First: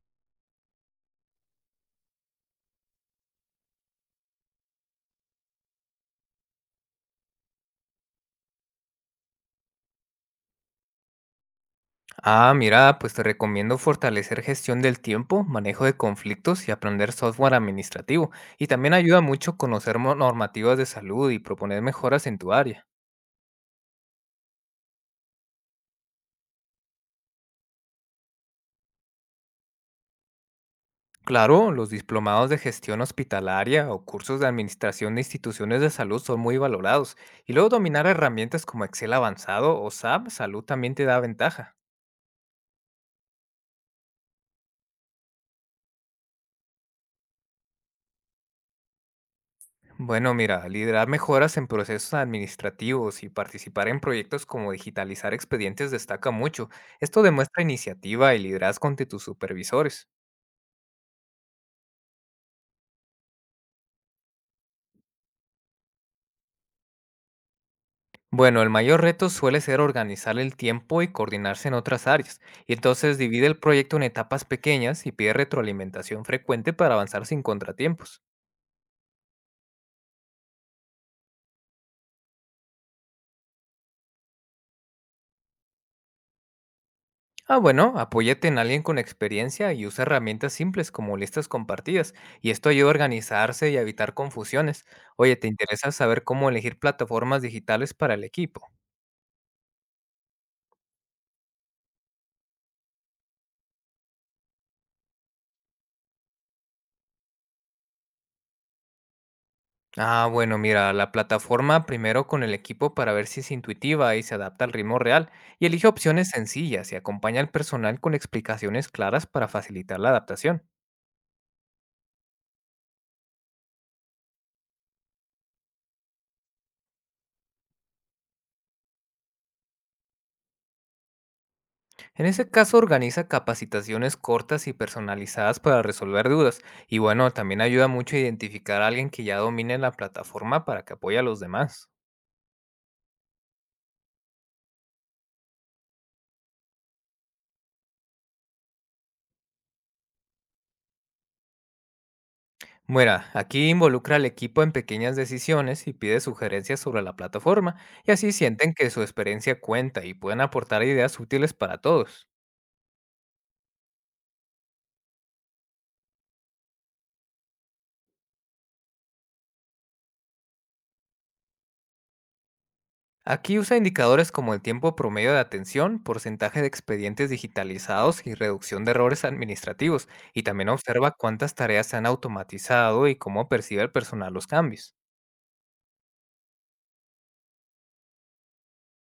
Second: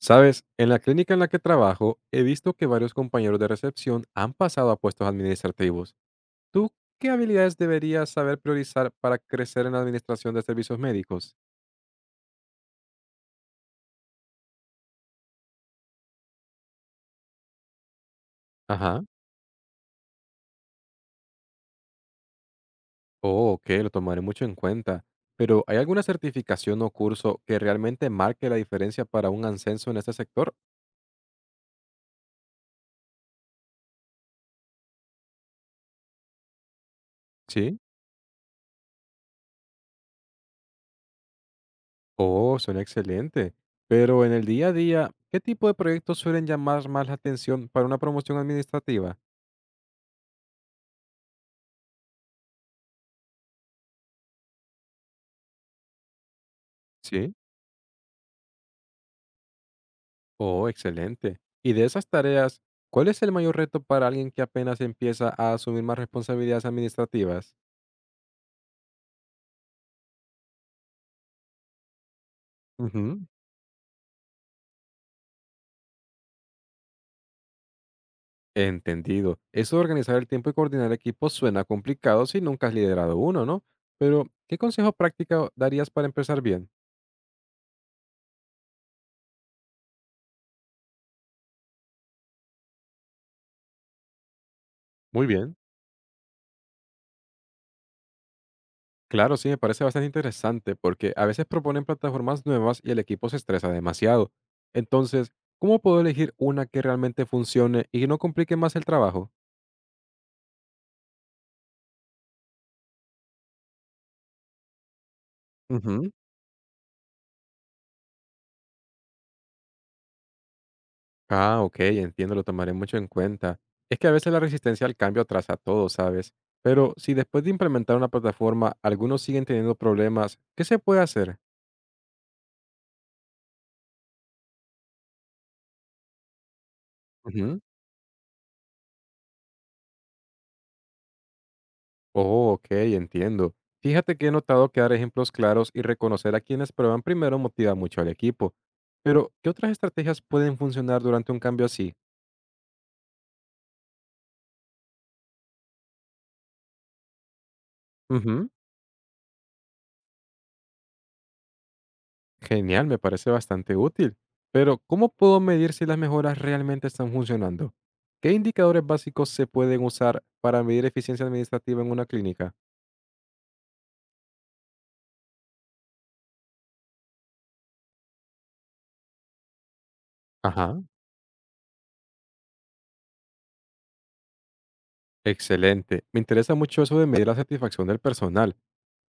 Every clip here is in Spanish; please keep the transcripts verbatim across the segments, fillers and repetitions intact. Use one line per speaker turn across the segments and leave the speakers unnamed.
Sabes, en la clínica en la que trabajo he visto que varios compañeros de recepción han pasado a puestos administrativos. ¿Tú qué habilidades deberías saber priorizar para crecer en la administración de servicios médicos?
Ah, mira, pues te recomiendo fortalecer gestión del tiempo, manejo de conflictos y aprender software administrativo. Y también
Ajá.
ayuda mucho conocer mo- normativas de salud y proponer mejoras en tu área.
Oh, ok, lo tomaré mucho en cuenta. Pero, ¿hay alguna certificación o curso que realmente marque la diferencia para un ascenso en este sector?
Claro, los diplomados de gestión hospitalaria o cursos de administración de instituciones de salud son muy valorados. Y luego
Sí.
dominar herramientas como Excel avanzado o S A P Salud también te da ventaja.
Oh, suena excelente. Pero en el día a día, ¿qué tipo de proyectos suelen llamar más la atención para una promoción administrativa?
Bueno, mira, liderar mejoras en procesos administrativos y participar en proyectos como digitalizar expedientes destaca mucho. Esto
Sí.
demuestra iniciativa y liderazgo ante tus supervisores.
Oh, excelente. Y de esas tareas, ¿cuál es el mayor reto para alguien que apenas empieza a asumir más responsabilidades administrativas?
Bueno, el mayor reto suele ser organizar el tiempo y coordinarse en otras áreas, y entonces
Ujú.
divide el proyecto en etapas pequeñas y pide retroalimentación frecuente para avanzar sin contratiempos.
Entendido. Eso de organizar el tiempo y coordinar equipos suena complicado si nunca has liderado uno, ¿no? Pero, ¿qué consejo práctico darías para empezar bien?
Ah, bueno, apóyate en alguien con experiencia y usa herramientas simples como listas compartidas, y esto ayuda a organizarse y a evitar confusiones.
Muy
Oye, ¿te
bien.
interesa saber cómo elegir plataformas digitales para el equipo?
Claro, sí, me parece bastante interesante porque a veces proponen plataformas nuevas y el equipo se estresa demasiado. Entonces, ¿cómo puedo elegir una que realmente funcione y no complique más el trabajo?
Ah, bueno, mira, la plataforma primero con el equipo para ver si es intuitiva y se adapta al ritmo real, y elige
Ujú.
opciones sencillas y acompaña al personal con explicaciones claras para facilitar la adaptación.
Ah, ok, entiendo, lo tomaré mucho en cuenta. Es que a veces la resistencia al cambio atrasa todo, ¿sabes? Pero si después de implementar una plataforma algunos siguen teniendo problemas, ¿qué se puede hacer?
En ese caso, organiza capacitaciones cortas y personalizadas para resolver dudas. Y bueno,
Ujú.
también ayuda mucho a identificar a alguien que ya domine la plataforma para que apoye a los demás.
Oh, ok, entiendo. Fíjate que he notado que dar ejemplos claros y reconocer a quienes prueban primero motiva mucho al equipo. Pero, ¿qué otras estrategias pueden funcionar durante un cambio así?
Bueno, aquí involucra al equipo en pequeñas decisiones y pide sugerencias sobre la plataforma, y así
Ujú.
sienten que su experiencia cuenta y pueden aportar ideas útiles para todos.
Genial, me parece bastante útil. Pero, ¿cómo puedo medir si las mejoras realmente están funcionando? ¿Qué indicadores básicos se pueden usar para medir eficiencia administrativa en una clínica?
Aquí usa indicadores como el tiempo promedio de atención, porcentaje de expedientes digitalizados y reducción de errores administrativos, y también
Ajá,
observa cuántas tareas se han automatizado y cómo percibe el personal los cambios.
excelente. Me interesa mucho eso de medir la satisfacción del personal.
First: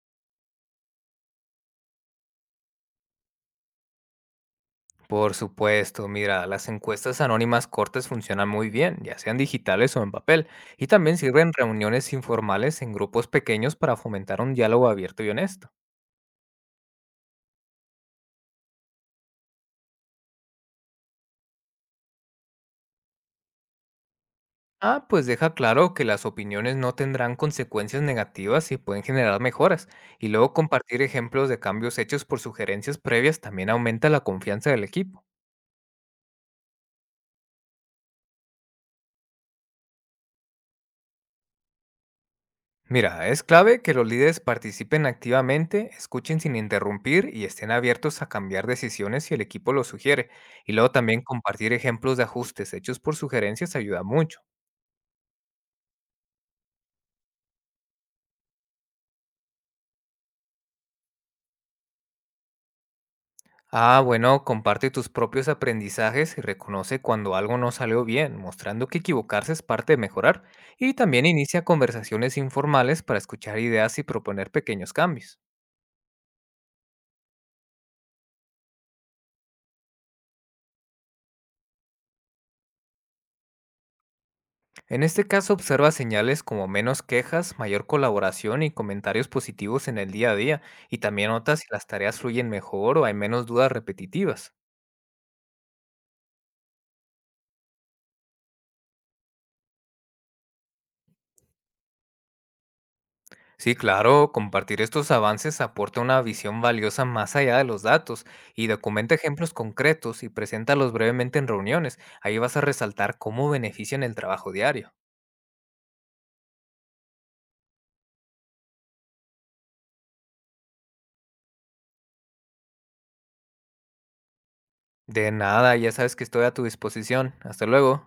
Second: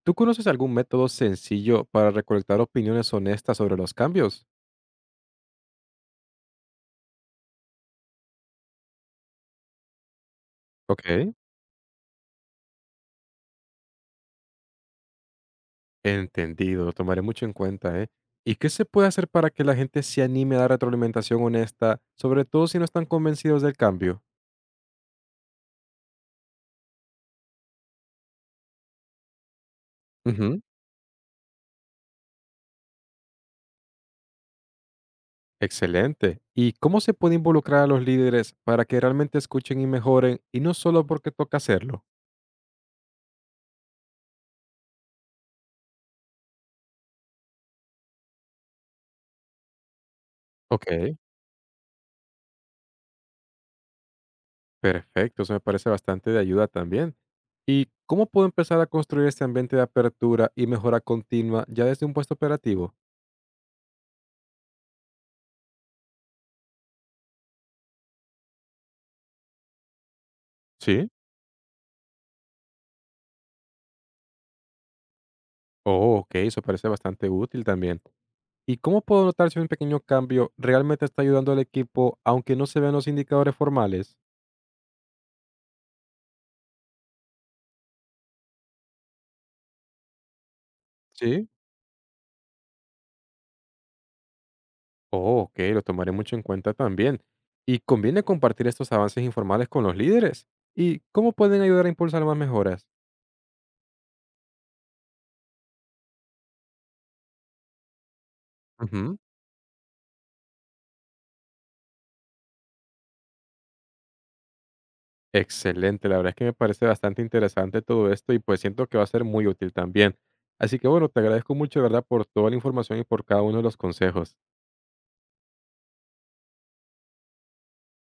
¿Tú conoces algún método sencillo para recolectar opiniones honestas sobre los cambios?
Por supuesto, mira, las encuestas anónimas cortas funcionan muy bien, ya sean digitales o en papel, y también
Ok,
sirven reuniones informales en grupos pequeños para fomentar un diálogo abierto y honesto.
entendido, lo tomaré mucho en cuenta, ¿eh? ¿Y qué se puede hacer para que la gente se anime a dar retroalimentación honesta, sobre todo si no están convencidos del cambio?
Ah, pues deja claro que las opiniones no tendrán consecuencias negativas y pueden generar mejoras. Y luego
Ujú.
compartir ejemplos de cambios hechos por sugerencias previas también aumenta la confianza del equipo.
Excelente. ¿Y cómo se puede involucrar a los líderes para que realmente escuchen y mejoren y no solo porque toca hacerlo?
Mira, es clave que los líderes participen activamente, escuchen sin interrumpir y estén abiertos a cambiar decisiones si el equipo lo sugiere. Y
Ok,
luego también compartir ejemplos de ajustes hechos por sugerencias ayuda mucho.
perfecto. Eso me parece bastante de ayuda también. ¿Y cómo puedo empezar a construir este ambiente de apertura y mejora continua ya desde un puesto operativo?
Ah, bueno, comparte tus propios aprendizajes y reconoce cuando algo no salió bien, mostrando que equivocarse es parte de mejorar. Y
Sí.
también inicia conversaciones informales para escuchar ideas y proponer pequeños cambios.
Oh, ok, eso parece bastante útil también. ¿Y cómo puedo notar si un pequeño cambio realmente está ayudando al equipo aunque no se vean los indicadores formales?
En este caso, observa señales como menos quejas, mayor colaboración y comentarios positivos en el día a día, y también
Sí.
nota si las tareas fluyen mejor o hay menos dudas repetitivas.
Oh, ok, lo tomaré mucho en cuenta también. ¿Y conviene compartir estos avances informales con los líderes? ¿Y cómo pueden ayudar a impulsar más mejoras?
Sí, claro, compartir estos avances aporta una visión valiosa más allá de los datos y documenta
Ujú,
ejemplos concretos y preséntalos brevemente en reuniones. Ahí vas a resaltar cómo benefician el trabajo diario.
excelente, la verdad es que me parece bastante interesante todo esto y pues siento que va a ser muy útil también. Así que bueno, te agradezco mucho, de ¿verdad?, por toda la información y por cada uno de los consejos.
De nada, ya sabes que estoy a tu disposición. Hasta luego.